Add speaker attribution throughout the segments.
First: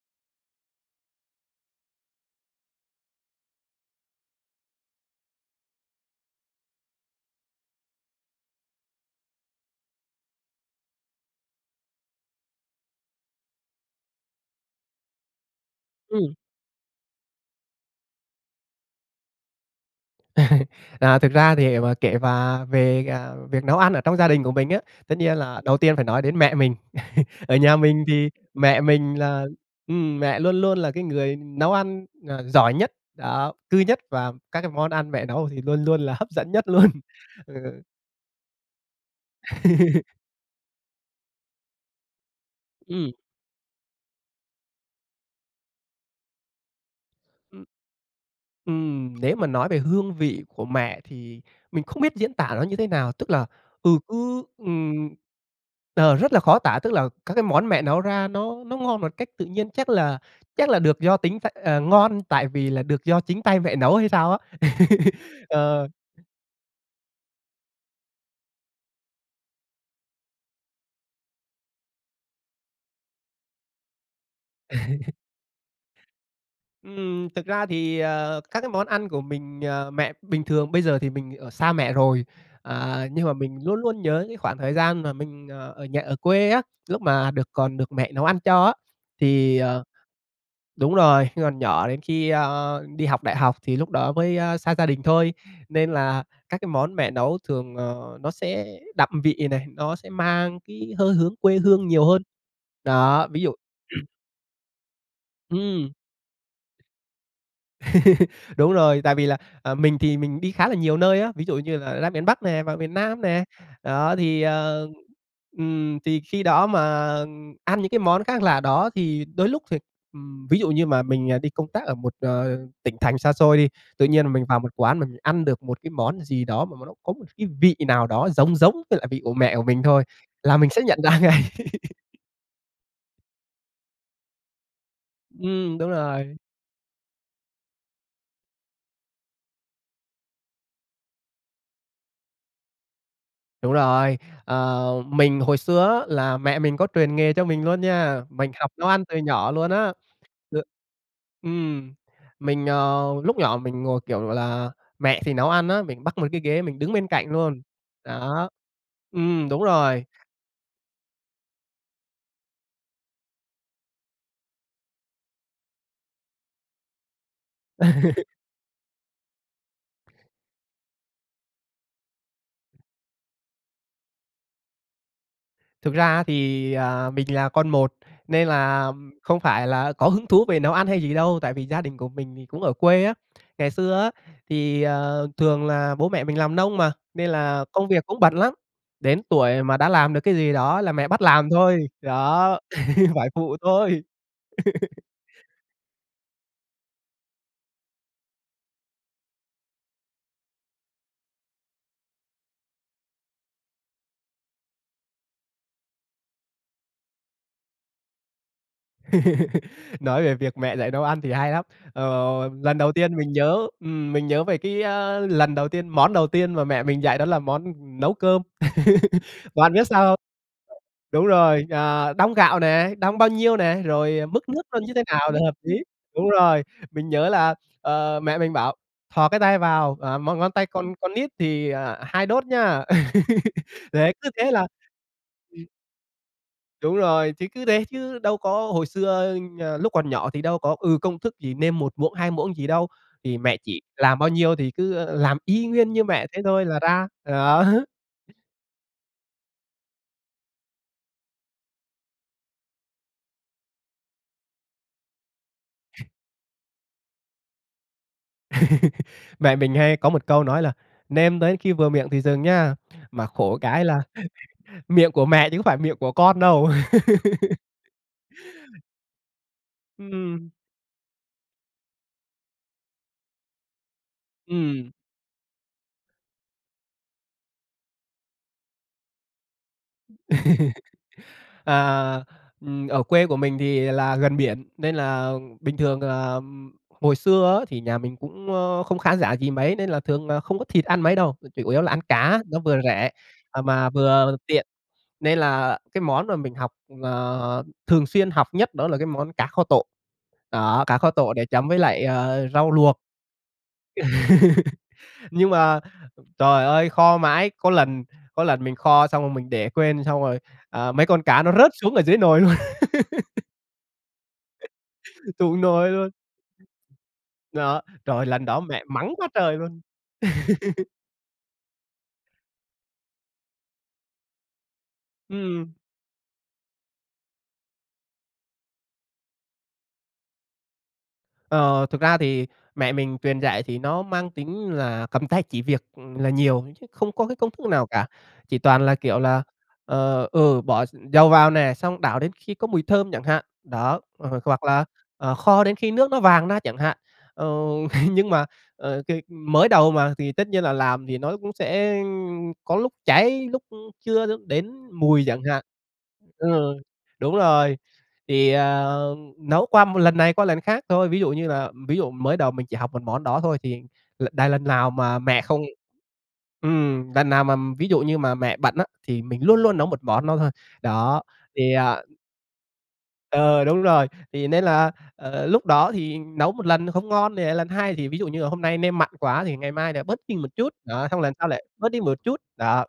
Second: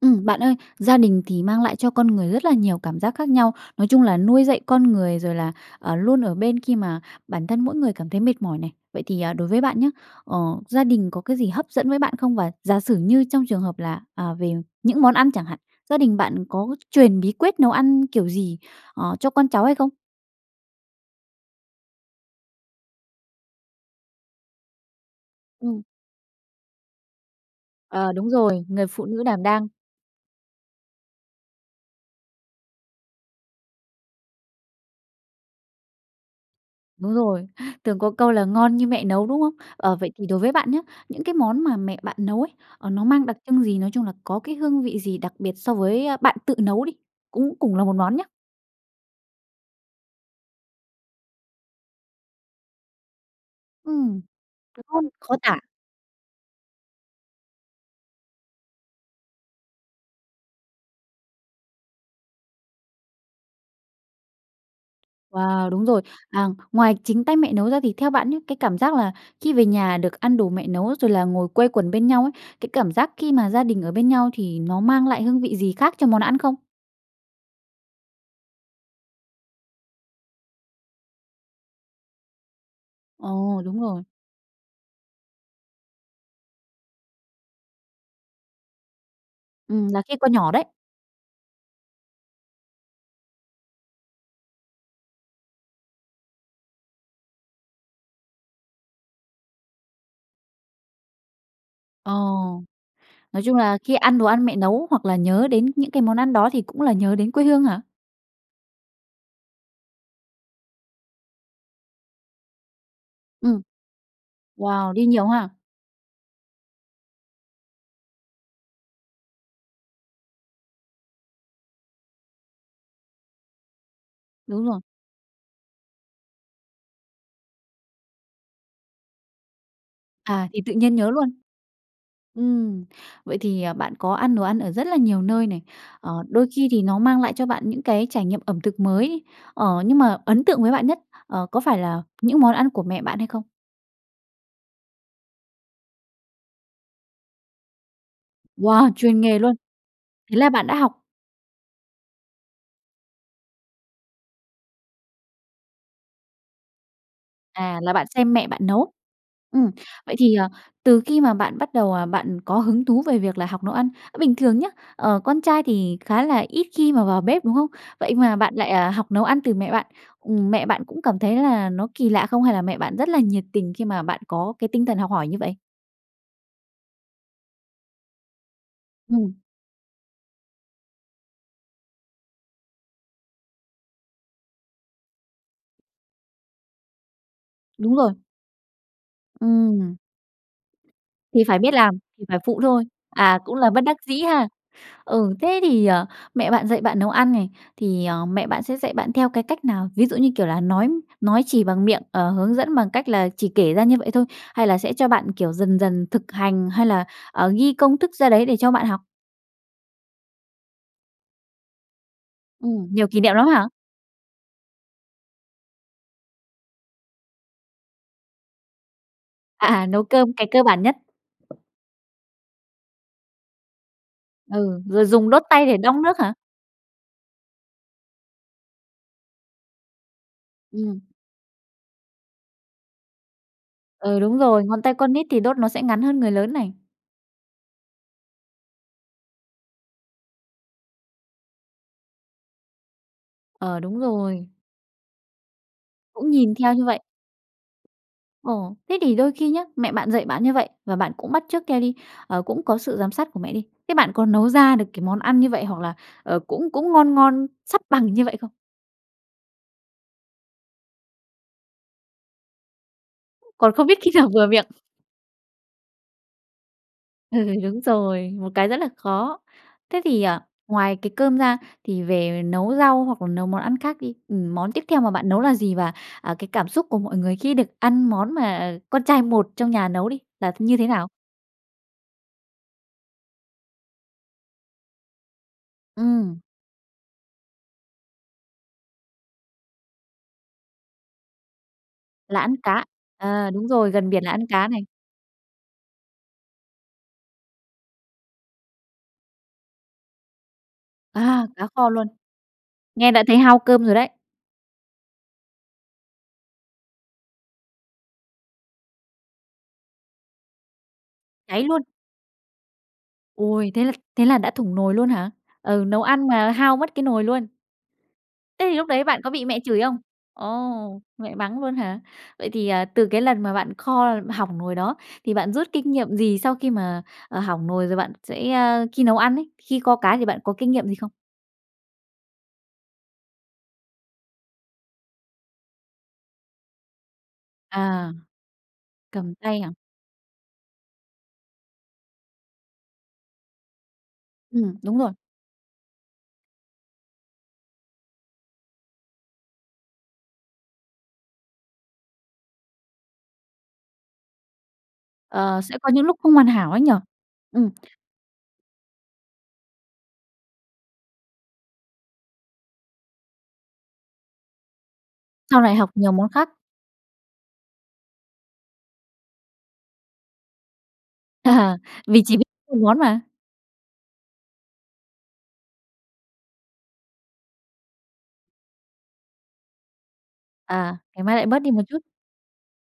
Speaker 1: Ừm, bạn ơi, gia đình thì mang lại cho con người rất là nhiều cảm giác khác nhau, nói chung là nuôi dạy con người, rồi là, ờ, luôn ở bên khi mà bản thân mỗi người cảm thấy mệt mỏi này. Vậy thì, à, đối với bạn nhá, ờ, gia đình có cái gì hấp dẫn với bạn không? Và giả sử như trong trường hợp là, à, về những món ăn chẳng hạn, gia đình
Speaker 2: Ừm.
Speaker 1: bạn có truyền bí quyết nấu ăn kiểu gì, ờ, cho con cháu hay không?
Speaker 2: À, thực ra thì để mà kể và về, ờ, việc nấu ăn ở trong gia đình của mình á, tất nhiên là đầu
Speaker 1: Ừm.
Speaker 2: tiên phải nói đến mẹ mình. Ở nhà mình
Speaker 1: Ờ,
Speaker 2: thì
Speaker 1: đúng rồi,
Speaker 2: mẹ
Speaker 1: người phụ
Speaker 2: mình
Speaker 1: nữ đảm
Speaker 2: là
Speaker 1: đang.
Speaker 2: ưm, mẹ luôn luôn là cái người nấu ăn, à, giỏi nhất, đó. Cư nhất và các cái món ăn mẹ nấu thì luôn luôn là hấp dẫn nhất luôn,
Speaker 1: Đúng rồi.
Speaker 2: ừ.
Speaker 1: Thường có câu là ngon như mẹ nấu, đúng không? Ờ, vậy thì đối với bạn nhá, những cái món mà mẹ bạn nấu ấy, ờ, nó
Speaker 2: Ừm.
Speaker 1: mang đặc trưng gì? Nói chung là có cái hương vị gì đặc biệt so với bạn tự nấu đi, cũng
Speaker 2: Ừm.
Speaker 1: cùng là một món nhá?
Speaker 2: Ừm, nếu mà nói về hương vị của mẹ thì mình không biết diễn tả nó như thế nào. Tức là, ừ,
Speaker 1: Ừm,
Speaker 2: cứ,
Speaker 1: đúng không?
Speaker 2: ừm,
Speaker 1: Khó tả.
Speaker 2: ờ, rất là khó tả, tức là, các cái món mẹ nấu ra nó nó ngon một cách tự nhiên, chắc là chắc là được do tính ph ờ, ngon tại vì là được do chính tay mẹ nấu hay sao á.
Speaker 1: Wow, đúng
Speaker 2: Ờ.
Speaker 1: rồi. À, ngoài chính tay mẹ nấu ra thì theo bạn nhá, cái cảm giác là khi về nhà được ăn đồ mẹ nấu rồi là ngồi quây quần bên nhau ấy, cái cảm giác khi mà gia đình ở bên nhau thì nó mang lại hương vị gì khác cho món ăn không?
Speaker 2: Ừm, thực ra thì, ờ, các cái món ăn của mình ờ, mẹ bình thường bây giờ thì mình ở xa mẹ rồi, ờ, nhưng mà mình
Speaker 1: Ồ,
Speaker 2: luôn
Speaker 1: đúng
Speaker 2: luôn
Speaker 1: rồi.
Speaker 2: nhớ những khoảng thời gian mà mình, ờ, ở nhà, ở quê á lúc mà được còn được mẹ nấu ăn cho á. Thì ờ,
Speaker 1: Ừm, là khi còn nhỏ đấy.
Speaker 2: đúng rồi, còn nhỏ đến khi, ơ, đi học đại học thì lúc đó mới, a, xa gia đình thôi nên là các cái món mẹ nấu thường, ờ, nó sẽ đậm vị này, nó sẽ mang cái hơi hướng quê hương nhiều
Speaker 1: Ờ.
Speaker 2: hơn. Đó, ví
Speaker 1: Nói
Speaker 2: dụ
Speaker 1: chung là khi ăn đồ ăn mẹ nấu hoặc là nhớ đến những
Speaker 2: Ừm.
Speaker 1: cái món ăn đó thì cũng là nhớ đến quê hương hả?
Speaker 2: Đúng rồi, tại vì là, à, mình thì mình đi khá là nhiều nơi á, ví dụ như là ra miền Bắc nè, vào miền Nam nè.
Speaker 1: Ừm.
Speaker 2: Đó thì ờ,
Speaker 1: Wow! Đi nhiều ha?
Speaker 2: ừm, thì khi đó mà ăn những cái món khác lạ đó thì đôi lúc th ừm, ví dụ như mà mình, ờ, đi công tác ở một, ờ, tỉnh thành xa xôi đi, tự nhiên mình vào
Speaker 1: Đúng
Speaker 2: một
Speaker 1: rồi.
Speaker 2: quán mà mình ăn được một cái món gì đó mà mà nó có một cái vị nào đó giống giống với lại vị của mẹ của mình thôi
Speaker 1: À,
Speaker 2: là
Speaker 1: thì
Speaker 2: mình
Speaker 1: tự
Speaker 2: sẽ
Speaker 1: nhiên
Speaker 2: nhận
Speaker 1: nhớ
Speaker 2: ra
Speaker 1: luôn.
Speaker 2: ngay.
Speaker 1: Ừm, vậy thì, à, bạn có ăn đồ ăn ở rất là nhiều nơi này,
Speaker 2: Ừm, đúng
Speaker 1: ờ,
Speaker 2: rồi.
Speaker 1: đôi khi thì nó mang lại cho bạn những cái trải nghiệm ẩm thực mới. Ờ, nhưng mà ấn tượng với bạn nhất, ờ, có phải là những món ăn của mẹ bạn hay không?
Speaker 2: Đúng rồi. Ờ, mình hồi xưa á là mẹ mình có truyền nghề cho mình luôn nha, mình học
Speaker 1: Wow,
Speaker 2: nấu ăn từ
Speaker 1: truyền nghề
Speaker 2: nhỏ
Speaker 1: luôn!
Speaker 2: luôn á.
Speaker 1: Thế là
Speaker 2: Ờ,
Speaker 1: bạn đã học
Speaker 2: ừm, mình ờ, lúc nhỏ mình ngồi, kiểu gọi là, mẹ thì nấu ăn á mình bắc mấy cái ghế mình đứng bên cạnh luôn,
Speaker 1: À, là bạn xem mẹ
Speaker 2: đó.
Speaker 1: bạn nấu.
Speaker 2: Ừm, đúng
Speaker 1: Ừm,
Speaker 2: rồi.
Speaker 1: vậy thì, ờ, từ khi mà bạn bắt đầu, ờ, bạn có hứng thú về việc là học nấu ăn, bình thường nhá, ờ, con trai thì khá là ít khi mà vào bếp, đúng không? Vậy mà bạn lại, à, học nấu ăn từ mẹ bạn. Ừm, mẹ bạn cũng cảm thấy là nó kỳ lạ không hay là mẹ bạn rất là nhiệt tình khi mà bạn có cái tinh thần học hỏi như vậy?
Speaker 2: Thực ra thì, à, mình là con một nên là
Speaker 1: Ừm.
Speaker 2: không phải là có hứng thú về nấu ăn hay gì đâu tại vì gia đình của mình thì cũng ở quê á. Ngày xưa á thì, ờ, thường là bố mẹ mình làm nông mà nên là công
Speaker 1: Đúng
Speaker 2: việc
Speaker 1: rồi.
Speaker 2: cũng bận lắm, đến tuổi mà đã
Speaker 1: Ừm.
Speaker 2: làm được cái gì đó là mẹ bắt
Speaker 1: Thì
Speaker 2: làm
Speaker 1: phải biết
Speaker 2: thôi.
Speaker 1: làm, thì phải
Speaker 2: Đó,
Speaker 1: phụ thôi.
Speaker 2: phải
Speaker 1: À, cũng
Speaker 2: phụ
Speaker 1: là bất đắc
Speaker 2: thôi.
Speaker 1: dĩ ha. Ừ, thế thì, ờ, mẹ bạn dạy bạn nấu ăn này thì, à, mẹ sẽ dạy bạn theo cái cách nào? Ví dụ như kiểu là nói nói chỉ bằng miệng, ờ, hướng dẫn bằng cách là chỉ kể ra như vậy thôi? Hay là sẽ cho bạn, kiểu, dần dần thực hành? Hay là, ờ, ghi công thức ra đấy để cho bạn học?
Speaker 2: Nói về việc mẹ dạy nấu ăn thì hay lắm. Ờ, lần
Speaker 1: Ừm,
Speaker 2: đầu
Speaker 1: nhiều
Speaker 2: tiên
Speaker 1: kỷ
Speaker 2: mình
Speaker 1: niệm lắm
Speaker 2: nhớ
Speaker 1: hả?
Speaker 2: ừm, mình nhớ về cái, a, lần đầu tiên món đầu tiên mà mẹ mình dạy đó là món nấu cơm.
Speaker 1: À,
Speaker 2: Bạn biết
Speaker 1: à, nấu
Speaker 2: sao không?
Speaker 1: cơm, cái cơ bản nhất.
Speaker 2: Đúng rồi, ờ, đong gạo nè, đong bao nhiêu nè? Rồi mức nước nó
Speaker 1: Ừ,
Speaker 2: như thế
Speaker 1: rồi dùng
Speaker 2: nào là
Speaker 1: đốt
Speaker 2: hợp
Speaker 1: tay để
Speaker 2: lý?
Speaker 1: đong nước
Speaker 2: Đúng
Speaker 1: hả?
Speaker 2: rồi, mình nhớ là, ờ, mẹ mình bảo "Thò cái tay vào, ờ, m ngón tay con
Speaker 1: Ừm.
Speaker 2: con nít thì, ờ, 2 đốt nhá." Đấy,
Speaker 1: Ừ,
Speaker 2: cứ
Speaker 1: đúng
Speaker 2: thế
Speaker 1: rồi.
Speaker 2: là
Speaker 1: Ngón tay con nít thì đốt
Speaker 2: Ừm.
Speaker 1: nó sẽ ngắn hơn người lớn này.
Speaker 2: Đúng rồi, chứ cứ thế chứ đâu có hồi xưa, ờ, lúc còn nhỏ thì đâu có, ừ, công thức gì nêm 1 muỗng, 2 muỗng gì đâu, thì mẹ chỉ
Speaker 1: Ờ, đúng
Speaker 2: làm bao
Speaker 1: rồi.
Speaker 2: nhiêu thì cứ, ơ, làm y nguyên như mẹ
Speaker 1: Cũng
Speaker 2: thế
Speaker 1: nhìn
Speaker 2: thôi
Speaker 1: theo
Speaker 2: là
Speaker 1: như vậy?
Speaker 2: ra. Đó.
Speaker 1: Ồ. Thế thì đôi khi nhá, mẹ bạn dạy bạn như vậy và bạn cũng bắt chước theo đi, ờ, cũng có sự giám sát của mẹ đi, thế bạn có nấu ra được cái món ăn như vậy hoặc là, ờ, cũng cũng ngon ngon sắp bằng như vậy không?
Speaker 2: Mẹ mình hay có 1 câu nói là: "Nêm tới khi vừa miệng thì dừng nha!" Mà khổ
Speaker 1: Còn
Speaker 2: cái
Speaker 1: không biết
Speaker 2: là
Speaker 1: khi nào vừa miệng?
Speaker 2: miệng của mẹ chứ có phải miệng của con đâu.
Speaker 1: Ừ, đúng rồi, một cái rất là khó. Thế thì
Speaker 2: Ừm.
Speaker 1: ngoài cái cơm ra thì về nấu rau hoặc nấu món ăn khác đi, ừm, món tiếp
Speaker 2: Ừm.
Speaker 1: theo mà bạn nấu là gì? Và, à, cái cảm xúc của mọi người khi được ăn món mà con trai một trong nhà nấu đi là như thế nào?
Speaker 2: Ờ, ừm, ở quê của mình thì là gần biển nên là bình thường, à,
Speaker 1: Ừm.
Speaker 2: hồi xưa á thì nhà mình cũng, ơ, không khá giả gì mấy nên là thường là không có thịt ăn mấy đâu mà chủ yếu là ăn cá
Speaker 1: Là ăn
Speaker 2: nó vừa
Speaker 1: cá,
Speaker 2: rẻ,
Speaker 1: ờ,
Speaker 2: à,
Speaker 1: đúng
Speaker 2: mà
Speaker 1: rồi, gần biển là
Speaker 2: vừa
Speaker 1: ăn
Speaker 2: tiện
Speaker 1: cá này.
Speaker 2: nên là cái món mà mình học ờ, thường xuyên học nhất đó là cái món cá kho tộ, đó cá kho tộ để
Speaker 1: À, cá
Speaker 2: chấm với
Speaker 1: kho
Speaker 2: lại,
Speaker 1: luôn!
Speaker 2: ờ, rau luộc.
Speaker 1: Nghe đã thấy hao cơm rồi đấy.
Speaker 2: Nhưng mà trời ơi kho mãi có lần có lần mình kho xong rồi mình để quên xong rồi, ờ, mấy con cá nó
Speaker 1: Cháy
Speaker 2: rớt
Speaker 1: luôn.
Speaker 2: xuống ở dưới nồi luôn.
Speaker 1: Ôi, thế là thế là đã thủng nồi luôn hả?
Speaker 2: Thủng
Speaker 1: Ừ,
Speaker 2: nổi
Speaker 1: nấu
Speaker 2: luôn.
Speaker 1: ăn mà hao mất cái nồi luôn?
Speaker 2: Đó, trời ơi lần đó
Speaker 1: Thế thì
Speaker 2: mẹ
Speaker 1: lúc đấy
Speaker 2: mắng
Speaker 1: bạn
Speaker 2: quá
Speaker 1: có bị
Speaker 2: trời
Speaker 1: mẹ
Speaker 2: luôn.
Speaker 1: chửi không? Ồ, mẹ mắng luôn hả? Vậy thì, à, từ cái lần mà bạn kho hỏng nồi đó thì bạn rút
Speaker 2: Ừm.
Speaker 1: kinh nghiệm gì sau khi mà, à, hỏng nồi rồi bạn sẽ a, khi nấu ăn ấy, khi kho cá thì bạn có kinh nghiệm gì không?
Speaker 2: Ờ, thực ra thì mẹ mình truyền dạy thì nó mang tính là cầm tay chỉ việc là nhiều chứ không có cái công thức nào cả,
Speaker 1: À.
Speaker 2: chỉ toàn là kiểu
Speaker 1: Cầm
Speaker 2: là,
Speaker 1: tay hả?
Speaker 2: ờ, ừ, bỏ x dầu vào nè, xong đảo đến khi có mùi thơm chẳng hạn, đó h h hoặc
Speaker 1: Ừm,
Speaker 2: là,
Speaker 1: đúng rồi.
Speaker 2: ờ, kho đến khi nước nó vàng ra chẳng hạn. Ừ, nhưng mà, ờ, c mới đầu mà, thì tất nhiên là làm thì nó cũng sẽ có lúc cháy, lúc chưa lúc đến mùi chẳng
Speaker 1: Ờ,
Speaker 2: hạn.
Speaker 1: sẽ có những lúc không hoàn hảo
Speaker 2: Ừ,
Speaker 1: ấy nhỉ?
Speaker 2: đúng
Speaker 1: Ừm.
Speaker 2: rồi, thì, ờ, nấu qua 1 lần này qua lần khác thôi. Ví dụ như là ví dụ mới đầu mình chỉ học 1 món đó thôi thì l đ lần nào mà mẹ không,
Speaker 1: Sau này học nhiều món khác?
Speaker 2: ừm, lần nào mà ví dụ như mà mẹ bận á thì mình luôn luôn nấu 1 món nó thôi. Đó thì, ờ
Speaker 1: Mình chỉ biết 1 món mà.
Speaker 2: Ờ, đúng rồi. Thì nên là, ờ, lúc đó thì nấu 1 lần không ngon thì lại lần hai. Thì ví dụ như là hôm nay nêm mặn quá thì ngày mai lại bớt đi một chút.
Speaker 1: À,
Speaker 2: Đó xong
Speaker 1: ngày
Speaker 2: rồi lần
Speaker 1: mai lại
Speaker 2: sau
Speaker 1: bớt
Speaker 2: lại
Speaker 1: đi một
Speaker 2: bớt
Speaker 1: chút?
Speaker 2: đi một chút. Đó,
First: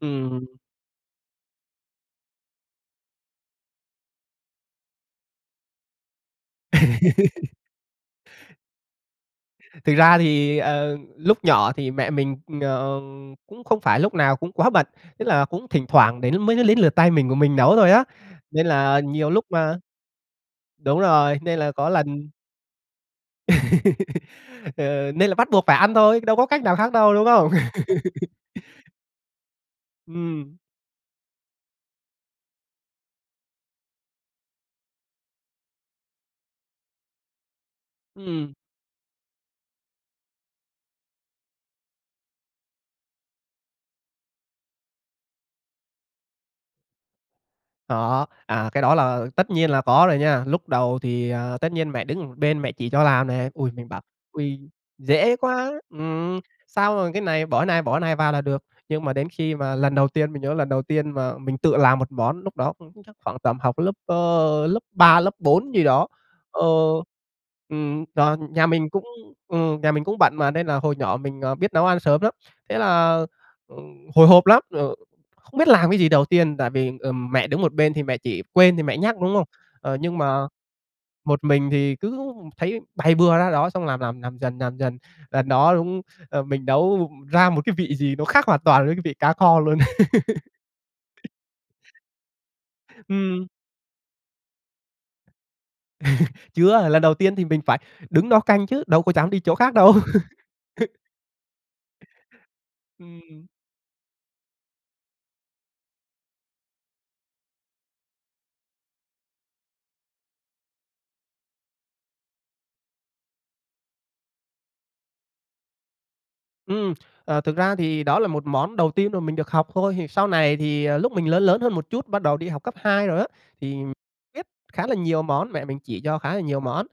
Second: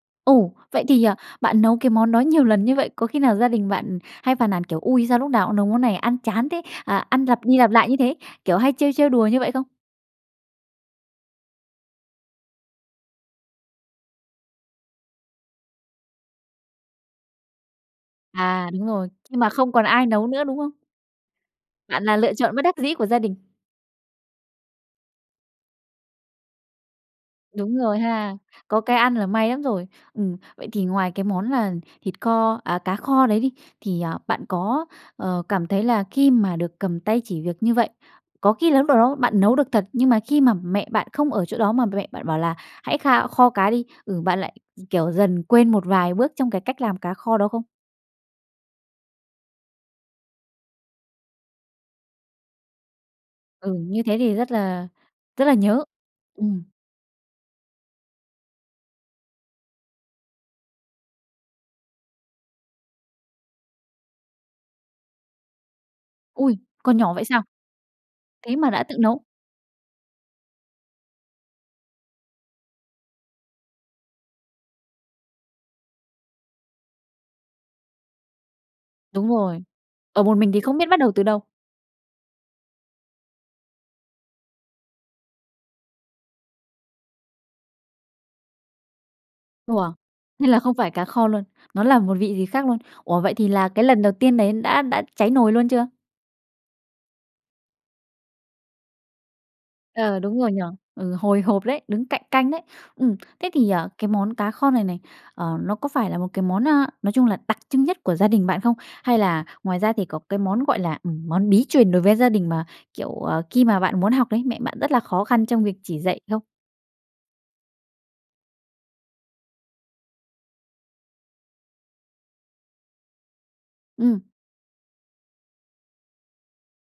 Speaker 2: ừm.
Speaker 1: Ồ. Vậy thì, ờ, bạn nấu cái món đó nhiều lần như vậy, có khi nào gia đình bạn hay phàn nàn kiểu "Ui, sao lúc nào cũng nấu món này ăn chán thế? Ờ, ăn lặp đi lặp lại như thế?" Kiểu hay trêu trêu đùa như vậy không?
Speaker 2: Thực ra thì, ờ, lúc nhỏ thì mẹ mình, ờm, cũng không phải lúc nào cũng quá bận, tức là cũng thỉnh thoảng đến mới đến lượt tay mình của mình nấu thôi á. Nên
Speaker 1: À, đúng
Speaker 2: là
Speaker 1: rồi,
Speaker 2: nhiều
Speaker 1: nhưng
Speaker 2: lúc
Speaker 1: mà không
Speaker 2: a,
Speaker 1: còn ai nấu nữa, đúng không?
Speaker 2: đúng rồi, nên là có
Speaker 1: Bạn
Speaker 2: lần
Speaker 1: là lựa chọn bất đắc dĩ của gia đình.
Speaker 2: Ờ, nên là bắt buộc phải ăn thôi, đâu có cách nào khác đâu, đúng không?
Speaker 1: Đúng rồi ha. Có cái ăn là may lắm rồi. Ừm,
Speaker 2: Ừm.
Speaker 1: vậy thì ngoài cái món là thịt kho, à, cá kho đấy đi, thì, à, bạn có, ờ, cảm thấy là khi mà được cầm tay chỉ việc như vậy,
Speaker 2: Ừm.
Speaker 1: có khi là lúc nào đó bạn nấu được thật nhưng mà khi mà mẹ bạn không ở chỗ đó mà mẹ bạn bảo là: "Hãy kha kho cá đi!" Ừ, bạn lại, kiểu, dần quên một vài bước trong cái cách làm cá kho đó không?
Speaker 2: Có. À, cái đó là tất nhiên là có rồi nha. Lúc đầu thì, ờ, tất nhiên mẹ đứng một bên mẹ chỉ cho làm nè. Ôi,
Speaker 1: Ừ,
Speaker 2: mình bảo
Speaker 1: như thế thì rất
Speaker 2: "Ôi,
Speaker 1: là
Speaker 2: dễ
Speaker 1: rất là
Speaker 2: quá!"
Speaker 1: nhớ.
Speaker 2: Ừm.
Speaker 1: Ừm.
Speaker 2: Sau rồi cái này bỏ này, bỏ này vào là được. Nhưng mà đến khi mà lần đầu tiên mình nhớ lần đầu tiên mà mình tự làm một món lúc đó cũng chắc khoảng tầm học lớp, ơ, lớp 3, lớp 4 gì đó,
Speaker 1: Ôi,
Speaker 2: ơ,
Speaker 1: còn nhỏ vậy sao?
Speaker 2: ưm, do
Speaker 1: Thế
Speaker 2: nhà
Speaker 1: mà đã
Speaker 2: mình
Speaker 1: tự
Speaker 2: cũng
Speaker 1: nấu.
Speaker 2: ừm, nhà mình cũng bận mà nên là hồi nhỏ mình, ờ, biết nấu ăn sớm lắm, thế là, ừm, hồi hộp lắm, ờ, không biết làm cái gì đầu tiên tại vì, ừm, mẹ đứng một bên thì mẹ chỉ, quên thì mẹ nhắc,
Speaker 1: Đúng
Speaker 2: đúng hông?
Speaker 1: rồi.
Speaker 2: Ờ, nhưng
Speaker 1: Ở một
Speaker 2: mà
Speaker 1: mình thì không biết bắt đầu từ đâu.
Speaker 2: một mình thì cứ thấy bày bừa ra đó xong làm, làm, làm dần, làm dần. Lần đó đúng, ờ, mình nấu ra một cái vị gì nó khác hoàn toàn với cái vị cá kho luôn.
Speaker 1: Wow! Nên là không phải cá kho luôn? Nó là một vị gì khác luôn? Ủa, vậy
Speaker 2: Ừm.
Speaker 1: thì là cái lần đầu tiên đấy đã đã cháy nồi luôn chưa?
Speaker 2: Chưa, lần đầu tiên thì mình phải đứng đó canh chứ, đâu có dám đi chỗ khác đâu.
Speaker 1: Ờ, đúng rồi nhỉ? Ừ, hồi hộp đấy, đứng cạnh canh đấy. Ừm,
Speaker 2: Ừm.
Speaker 1: thế thì cái món cá kho này này, ờ, nó có phải là một cái món, a, nói chung là đặc trưng nhất của gia đình bạn không? Hay là ngoài ra thì có cái món gọi là, ừm, món bí truyền đối với gia đình mà, kiểu, khi mà bạn muốn học đấy, mẹ bạn rất là khó khăn trong việc chỉ dạy không?
Speaker 2: Ừm. Ờ, thực ra thì đó là một món đầu tiên mà mình được học thôi thì sau này thì, ờ, lúc mà mình lớn lớn hơn một chút thì bắt đầu đi học cấp 2 rồi á thì
Speaker 1: Ừm.
Speaker 2: biết khá là nhiều món, mẹ mình chỉ cho khá là nhiều món.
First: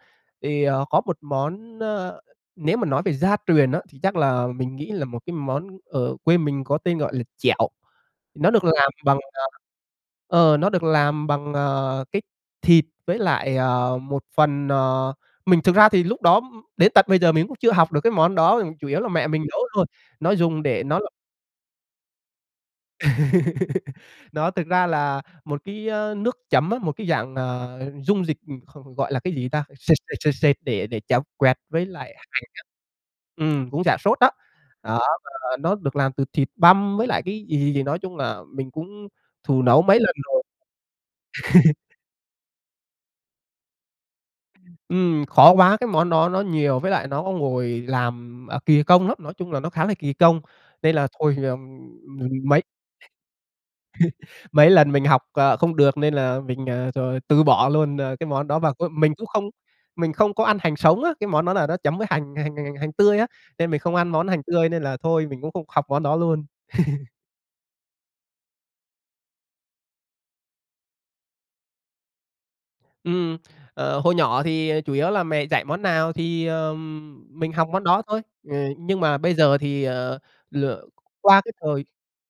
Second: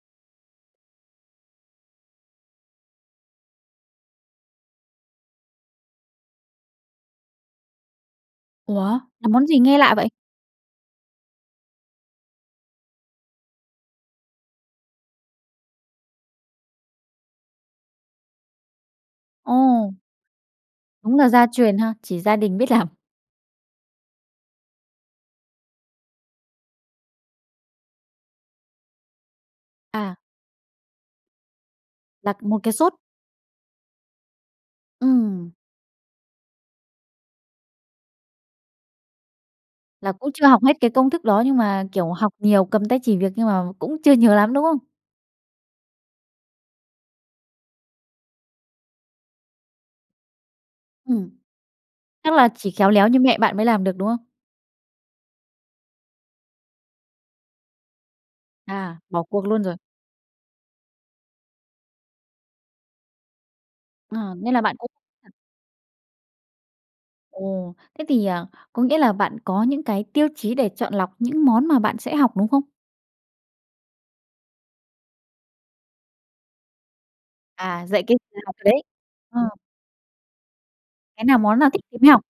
Speaker 2: Thì, ờ, có một món, ơ, nếu mà nói về gia truyền á thì chắc là mình nghĩ là một cái món ở quê mình có tên gọi là chẻo. Nó được
Speaker 1: Ủa,
Speaker 2: làm bằng
Speaker 1: là
Speaker 2: ờ,
Speaker 1: món gì nghe lạ vậy?
Speaker 2: ờ, nó được làm bằng, ờ, cái thịt với lại, ờ, một phần ờ, mình thực ra thì lúc đó đến tận bây giờ mình cũng chưa học được cái món đó, chủ yếu là mẹ mình nấu thôi.
Speaker 1: Ồ.
Speaker 2: Nó dùng để nó
Speaker 1: Đúng là gia truyền ha, chỉ gia đình biết làm.
Speaker 2: Đó thực ra là một cái, a, nước chấm á, một cái dạng, ờ, dung dịch, không, không gọi là cái gì ta? Sệt
Speaker 1: À.
Speaker 2: sệt sệt sệt để để chấm quẹt với lại
Speaker 1: Là
Speaker 2: hành
Speaker 1: một
Speaker 2: á.
Speaker 1: cái xốt?
Speaker 2: Ừm, cũng dạng xốt đó. Đó,
Speaker 1: Ừm.
Speaker 2: ờ, nó được làm từ thịt băm với lại cái gì gì gì nói chung là mình cũng thử nấu mấy
Speaker 1: Là
Speaker 2: lần
Speaker 1: cũng
Speaker 2: rồi.
Speaker 1: chưa học hết cái công thức đó nhưng mà, kiểu, học nhiều, cầm tay chỉ việc nhưng mà cũng chưa nhớ lắm, đúng không?
Speaker 2: [unintelligible] Ừm, khó quá. Cái món đó nó nhiều, với lại nó ngồi làm, à, kì công lắm. Nói chung là nó khá là kì công nên là
Speaker 1: Ừm.
Speaker 2: thôi, ừm,
Speaker 1: Chắc là
Speaker 2: mấy
Speaker 1: chỉ khéo léo như mẹ bạn mới làm được, đúng không?
Speaker 2: Mấy lần mình học, ờ, không được nên là mình, ờ, rồi từ bỏ luôn, à, cái món đó. Và c
Speaker 1: À,
Speaker 2: mình
Speaker 1: bỏ
Speaker 2: cũng
Speaker 1: cuộc
Speaker 2: không
Speaker 1: luôn rồi.
Speaker 2: mình không có ăn hành sống á, cái món đó là nó chấm với hành hành hành hành hành tươi á nên mình không ăn
Speaker 1: Ờ,
Speaker 2: món hành
Speaker 1: nên là
Speaker 2: tươi,
Speaker 1: bạn
Speaker 2: nên
Speaker 1: cũng
Speaker 2: là thôi
Speaker 1: [unintelligible]
Speaker 2: mình cũng không học món đó luôn.
Speaker 1: Ồ. Thế thì, ờ, có nghĩa là bạn có những cái tiêu chí để chọn lọc những món mà bạn sẽ học, đúng không?
Speaker 2: Ừm. Ờ, hồi nhỏ thì chủ yếu là mẹ dạy món nào thì, ờm, mình học món
Speaker 1: À,
Speaker 2: đó
Speaker 1: dạy cái
Speaker 2: thôi.
Speaker 1: gì
Speaker 2: Ờ,
Speaker 1: học cái đấy?
Speaker 2: nhưng mà bây
Speaker 1: Ờ.
Speaker 2: giờ thì, ờ,
Speaker 1: Cái nào
Speaker 2: qua cái
Speaker 1: món nào thích
Speaker 2: thời
Speaker 1: thì mới học?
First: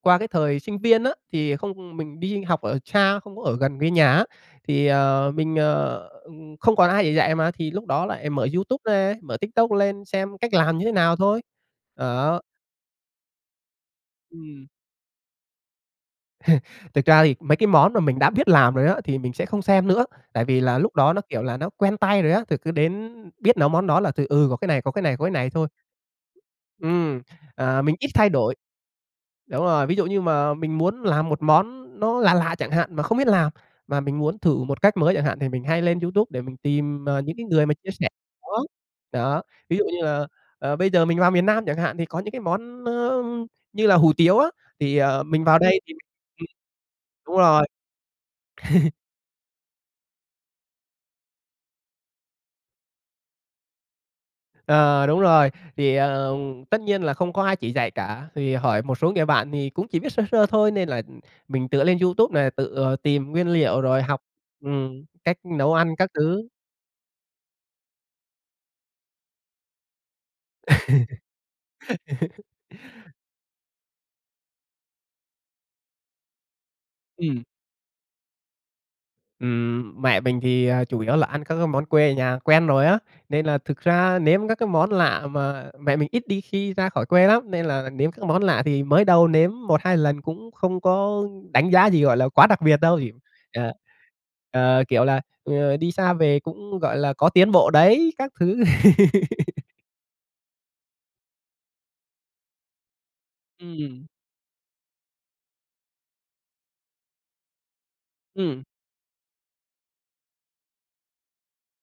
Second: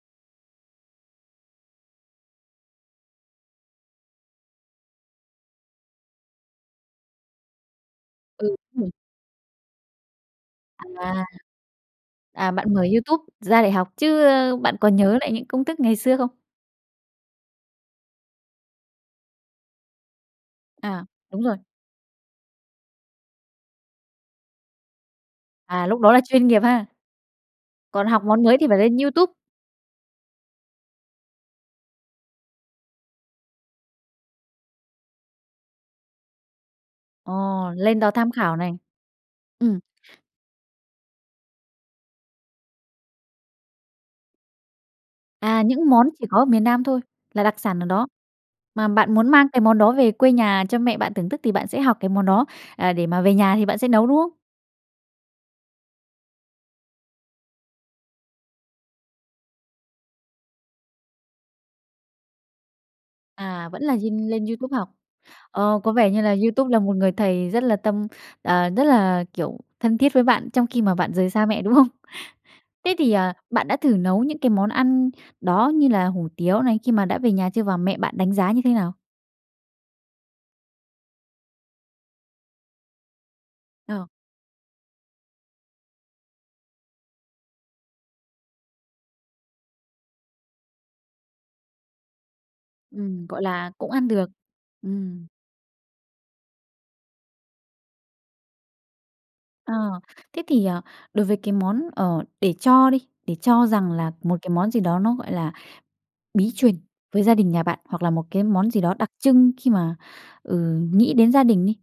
Speaker 2: qua cái thời sinh viên á thì không mình đi học ở xa không có ở gần với nhà á thì, ờ, mình, ờ, ừm, không còn ai để dạy mà thì lúc đó lại mở
Speaker 1: Ừ,
Speaker 2: YouTube
Speaker 1: đúng rồi.
Speaker 2: ra, mở TikTok lên xem cách làm như thế nào
Speaker 1: À.
Speaker 2: thôi. Đó.
Speaker 1: À, bạn mở YouTube ra để học chứ
Speaker 2: Ừm.
Speaker 1: bạn có nhớ lại những công thức ngày xưa không?
Speaker 2: Thực ra thì mấy cái món mà mình đã biết làm rồi á thì mình sẽ không xem nữa, tại vì là lúc
Speaker 1: À,
Speaker 2: đó nó
Speaker 1: đúng
Speaker 2: kiểu là
Speaker 1: rồi.
Speaker 2: nó quen tay rồi á thì cứ đến biết nấu món đó là thì, ừ, có cái này, có cái này, có cái này thôi.
Speaker 1: À, lúc đó là chuyên nghiệp ha.
Speaker 2: Ừm. Ờ, mình
Speaker 1: Còn
Speaker 2: ít
Speaker 1: học
Speaker 2: thay
Speaker 1: món
Speaker 2: đổi.
Speaker 1: mới thì phải lên YouTube?
Speaker 2: Đúng rồi, ví dụ như mà mình muốn làm 1 món nó lạ lạ chẳng hạn mà không biết làm mà mình muốn thử 1 cách mới chẳng hạn thì mình hay lên YouTube để mình tìm, ờ,
Speaker 1: Ờ,
Speaker 2: những cái người mà chia
Speaker 1: lên
Speaker 2: sẻ
Speaker 1: đó tham
Speaker 2: món
Speaker 1: khảo này.
Speaker 2: đó. Đó, ví
Speaker 1: Ừm.
Speaker 2: dụ như là, ờ, bây giờ mình vào miền Nam chẳng hạn, thì có những cái món, ơ, như là hủ tiếu á thì, ờ, mình vào
Speaker 1: À,
Speaker 2: đây
Speaker 1: những
Speaker 2: thì
Speaker 1: món chỉ có ở
Speaker 2: ừm.
Speaker 1: miền Nam thôi
Speaker 2: Đúng
Speaker 1: là đặc
Speaker 2: rồi.
Speaker 1: sản ở đó, mà bạn muốn mang cái món đó về quê nhà cho mẹ bạn thưởng thức thì bạn sẽ học cái món đó, à, để mà về nhà thì bạn sẽ nấu, đúng không?
Speaker 2: Ờ, đúng rồi, thì, ờm, tất nhiên là không có ai chỉ dạy cả vì hỏi một số người bạn thì cũng chỉ biết sơ sơ thôi nên là mình tựa lên YouTube nè, tự, ờ, tìm nguyên
Speaker 1: À,
Speaker 2: liệu,
Speaker 1: vẫn là
Speaker 2: rồi học,
Speaker 1: nhên lên YouTube học?
Speaker 2: ừm, cách nấu
Speaker 1: Ồ, có
Speaker 2: ăn các
Speaker 1: vẻ như là
Speaker 2: thứ.
Speaker 1: YouTube là một người thầy rất là tâm à, rất là, kiểu, thân thiết với bạn trong khi mà bạn rời xa mẹ, đúng không? Thế thì, à, bạn đã thử nấu những cái món ăn đó như là hủ tiếu này khi mà đã về
Speaker 2: Ừm.
Speaker 1: nhà chưa và mẹ bạn đánh giá như thế nào?
Speaker 2: Ừm, mẹ mình thì chủ yếu là ăn các cái món quê ở nhà quen rồi á nên là thực
Speaker 1: Ờ.
Speaker 2: ra nếm các cái món lạ mà mẹ mình ít đi khi ra khỏi quê lắm nên là nếm các cái món lạ thì mới đầu nếm 1-2 lần cũng không có đánh giá gì gọi là quá đặc biệt đâu,
Speaker 1: Ừm, gọi là
Speaker 2: ờ,
Speaker 1: cũng ăn được.
Speaker 2: ờ, kiểu là,
Speaker 1: Ừm.
Speaker 2: ờ, đi xa về cũng, gọi là, có tiến bộ đấy các thứ.
Speaker 1: À. Thế thì, à, đối với cái món, ờ, để cho đi để cho rằng
Speaker 2: Ừm.
Speaker 1: là một cái món gì đó nó, gọi là, bí truyền với gia đình nhà bạn, hoặc là một cái
Speaker 2: Ừm.
Speaker 1: món gì đó đặc trưng khi mà, ừ, nghĩ đến gia đình đi,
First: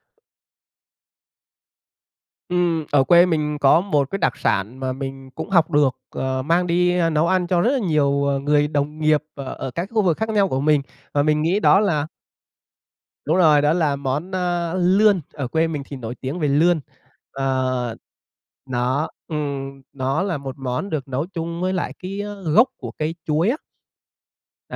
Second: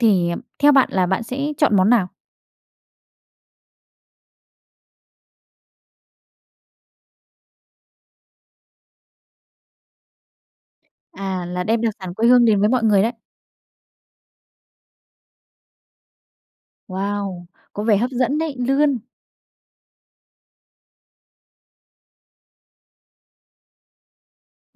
Speaker 1: thì theo bạn là bạn sẽ chọn món nào?
Speaker 2: Ừm. Ở quê mình có một cái đặc sản mà mình cũng học được, ờ, mang đi nấu ăn cho rất là nhiều người đồng nghiệp ở ở các khu vực khác nhau của mình mà mình
Speaker 1: À,
Speaker 2: nghĩ
Speaker 1: là
Speaker 2: đó
Speaker 1: đem đặc
Speaker 2: là
Speaker 1: sản quê hương đến với mọi người đấy.
Speaker 2: Đúng rồi, đó là món, a, lươn. Ở quê mình thì nổi tiếng về lươn.
Speaker 1: Wow! Có
Speaker 2: Ờ,
Speaker 1: vẻ hấp dẫn đấy, lươn.
Speaker 2: nó ừm, nó là một món được nấu chung với lại cái, a, gốc của cây chuối á.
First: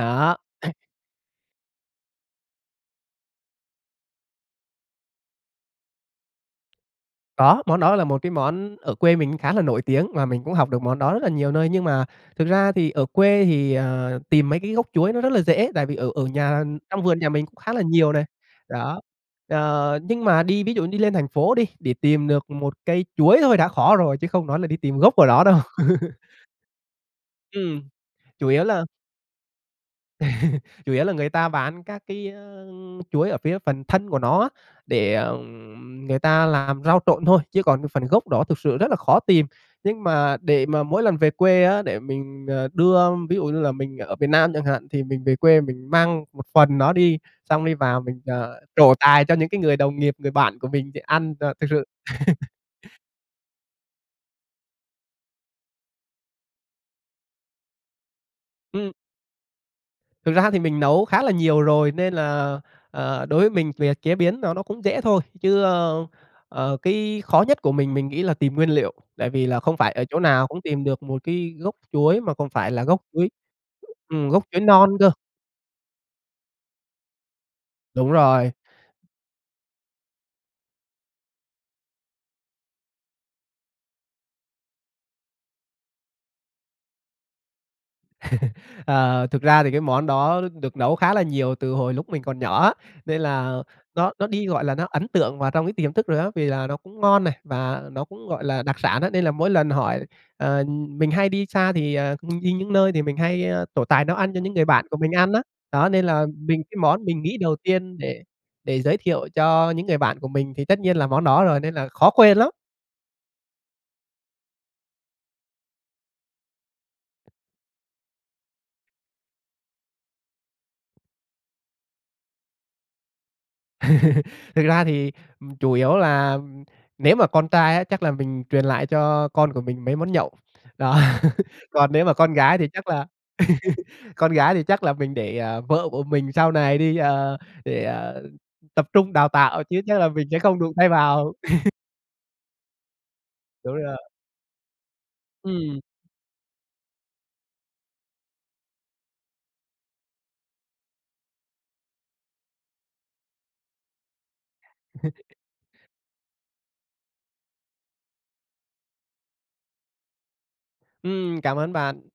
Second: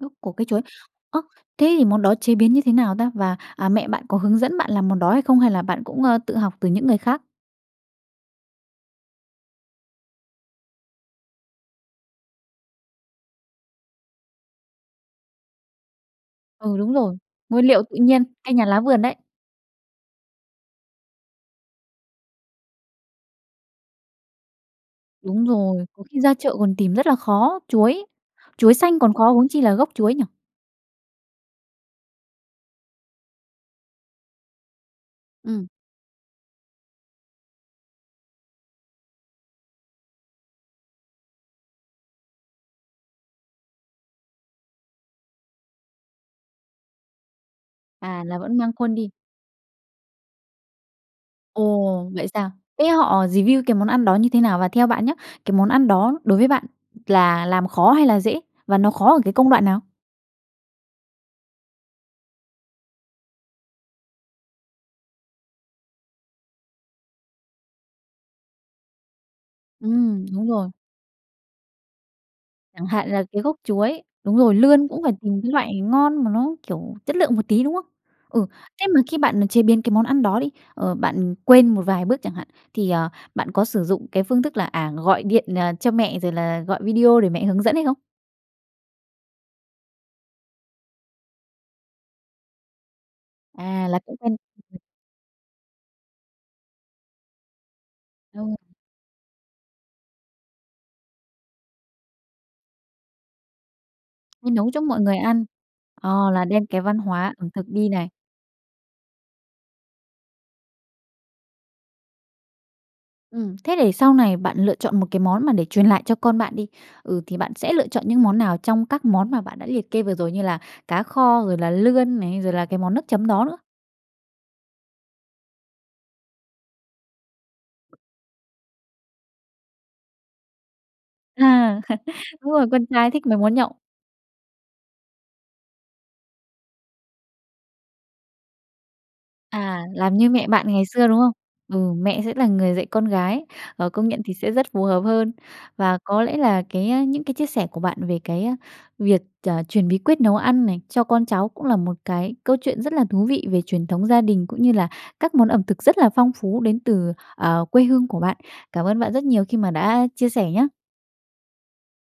Speaker 1: Gốc của cây chuối. Ơ, thế thì món đó chế biến như thế nào ta? Và, à, mẹ bạn có hướng dẫn bạn làm món đó hay không hay là bạn cũng, ơ, tự học từ những người khác?
Speaker 2: Có, món đó là một cái món ở quê mình cũng khá là nổi tiếng mà mình cũng học được, món đó rất là nhiều nơi. Nhưng mà thực ra thì ở quê thì, ờ, tìm mấy cái gốc chuối nó rất là dễ, tại vì ở ở nhà
Speaker 1: Ừ, đúng
Speaker 2: trong
Speaker 1: rồi.
Speaker 2: vườn nhà mình cũng
Speaker 1: Nguyên
Speaker 2: khá là
Speaker 1: liệu tự
Speaker 2: nhiều
Speaker 1: nhiên,
Speaker 2: này,
Speaker 1: cây nhà lá
Speaker 2: đó.
Speaker 1: vườn đấy.
Speaker 2: Ờ, nhưng mà đi ví dụ đi lên thành phố đi để tìm được một cây chuối thôi đã khó rồi chứ không nói là đi tìm gốc của nó
Speaker 1: Đúng
Speaker 2: đâu.
Speaker 1: rồi. Có khi ra chợ còn tìm rất là khó
Speaker 2: Ừm,
Speaker 1: chuối
Speaker 2: chủ yếu
Speaker 1: chuối
Speaker 2: là
Speaker 1: xanh còn khó huống chi là gốc chuối nhỉ?
Speaker 2: Chủ yếu là người ta bán các cái, ơ, chuối ở phía phần thân của nó á để,
Speaker 1: Ừm.
Speaker 2: ừm, người ta làm rau trộn thôi chứ còn phần gốc đó thực sự rất là khó tìm. Nhưng mà để mà mỗi lần về quê á để mình, ờ, đưa ví dụ như là mình ở miền Nam chẳng hạn thì mình về quê mình mang một phần nó đi xong đi vào mình,
Speaker 1: À, là vẫn
Speaker 2: ờ,
Speaker 1: mang
Speaker 2: trổ
Speaker 1: khuôn đi?
Speaker 2: tài cho những cái người đồng nghiệp, người bạn của mình thì ăn, ờ, thực sự
Speaker 1: Ồ, vậy sao? Thế họ review cái món ăn đó như thế nào? Và theo bạn nhớ cái món ăn đó đối với bạn là làm khó hay là dễ? Và nó
Speaker 2: Ừm.
Speaker 1: khó ở cái công đoạn nào?
Speaker 2: Thực ra thì mình nấu khá là nhiều rồi nên là, ờ, đối với mình chuyện chế biến nó nó cũng dễ thôi chứ, ơ, ờ, cái khó nhất của mình mình nghĩ là tìm nguyên liệu tại vì là không phải ở chỗ
Speaker 1: Ừm,
Speaker 2: nào
Speaker 1: đúng
Speaker 2: cũng
Speaker 1: rồi.
Speaker 2: tìm được một cái gốc chuối mà còn phải là
Speaker 1: Chẳng
Speaker 2: gốc
Speaker 1: hạn là
Speaker 2: chuối
Speaker 1: cái gốc chuối
Speaker 2: ừm,
Speaker 1: đúng
Speaker 2: gốc
Speaker 1: rồi,
Speaker 2: chuối
Speaker 1: lươn
Speaker 2: non
Speaker 1: cũng
Speaker 2: cơ.
Speaker 1: phải tìm cái loại ngon mà nó kiểu chất lượng một tí, đúng không?
Speaker 2: Đúng
Speaker 1: Ừ,
Speaker 2: rồi.
Speaker 1: thế mà khi bạn chế biến cái món ăn đó đi, ờ, bạn quên một vài bước chẳng hạn, thì, ờ, bạn có sử dụng cái phương thức là, à, gọi điện, ờ, cho mẹ rồi là gọi video để mẹ hướng dẫn hay không?
Speaker 2: Ờ, thực ra thì cái món đó được nấu khá là nhiều từ hồi lúc mình còn nhỏ á, nên là
Speaker 1: À, là
Speaker 2: nó
Speaker 1: cũng
Speaker 2: nó
Speaker 1: quen
Speaker 2: đi gọi là,
Speaker 1: dần.
Speaker 2: nó ấn tượng vào trong cái tiềm thức rồi á, vì là nó cũng ngon này và nó cũng, gọi
Speaker 1: Đúng rồi.
Speaker 2: là, đặc sản á nên là mỗi lần hỏi, ờ, mình hay đi xa thì, ờ, mình đi những nơi thì mình hay trổ tài nấu ăn cho những
Speaker 1: Mình
Speaker 2: người
Speaker 1: nấu cho
Speaker 2: bạn của
Speaker 1: mọi
Speaker 2: mình
Speaker 1: người
Speaker 2: ăn á.
Speaker 1: ăn,
Speaker 2: Đó nên là
Speaker 1: ờ, là
Speaker 2: mình
Speaker 1: đem
Speaker 2: cái
Speaker 1: cái văn
Speaker 2: món mình
Speaker 1: hóa
Speaker 2: nghĩ
Speaker 1: ẩm
Speaker 2: đầu
Speaker 1: thực đi
Speaker 2: tiên
Speaker 1: này.
Speaker 2: để để giới thiệu cho những người bạn của mình thì tất nhiên là món đó rồi nên là khó quên lắm.
Speaker 1: Ừm. Thế để sau này bạn lựa chọn một cái món mà để truyền lại cho con bạn đi, ừ, thì bạn sẽ lựa chọn những món nào trong các món mà bạn đã liệt kê vừa rồi? Như là cá kho, rồi là lươn này, rồi là cái món nước chấm đó nữa?
Speaker 2: Thực ra thì chủ yếu là nếu mà con trai á chắc là mình truyền lại cho con của mình mấy món nhậu, đó.
Speaker 1: À,
Speaker 2: Còn nếu mà con
Speaker 1: đúng
Speaker 2: gái
Speaker 1: rồi.
Speaker 2: thì
Speaker 1: Con
Speaker 2: chắc là
Speaker 1: trai thích mấy món nhậu.
Speaker 2: con gái thì chắc là mình để, ờ, vợ của mình sau này đi, ờ, để tập trung đào tạo, chứ
Speaker 1: À,
Speaker 2: chắc là
Speaker 1: làm
Speaker 2: mình
Speaker 1: như
Speaker 2: sẽ
Speaker 1: mẹ
Speaker 2: không
Speaker 1: bạn
Speaker 2: đụng
Speaker 1: ngày
Speaker 2: tay
Speaker 1: xưa, đúng không?
Speaker 2: vào.
Speaker 1: Ừ, mẹ sẽ là người dạy con gái,
Speaker 2: Đúng
Speaker 1: ờ,
Speaker 2: rồi.
Speaker 1: công nhận thì sẽ rất phù hợp hơn.
Speaker 2: Ừm.
Speaker 1: Và có lẽ là cái những cái chia sẻ của bạn về cái việc, ờ, truyền bí quyết nấu ăn này cho con cháu cũng là một cái câu chuyện rất là thú vị về truyền thống gia đình, cũng như là các món ẩm thực rất là phong phú đến từ, ờ, quê hương của bạn. Cảm ơn bạn rất nhiều khi mà đã chia sẻ nhá!
Speaker 2: Ừm, cảm ơn bạn.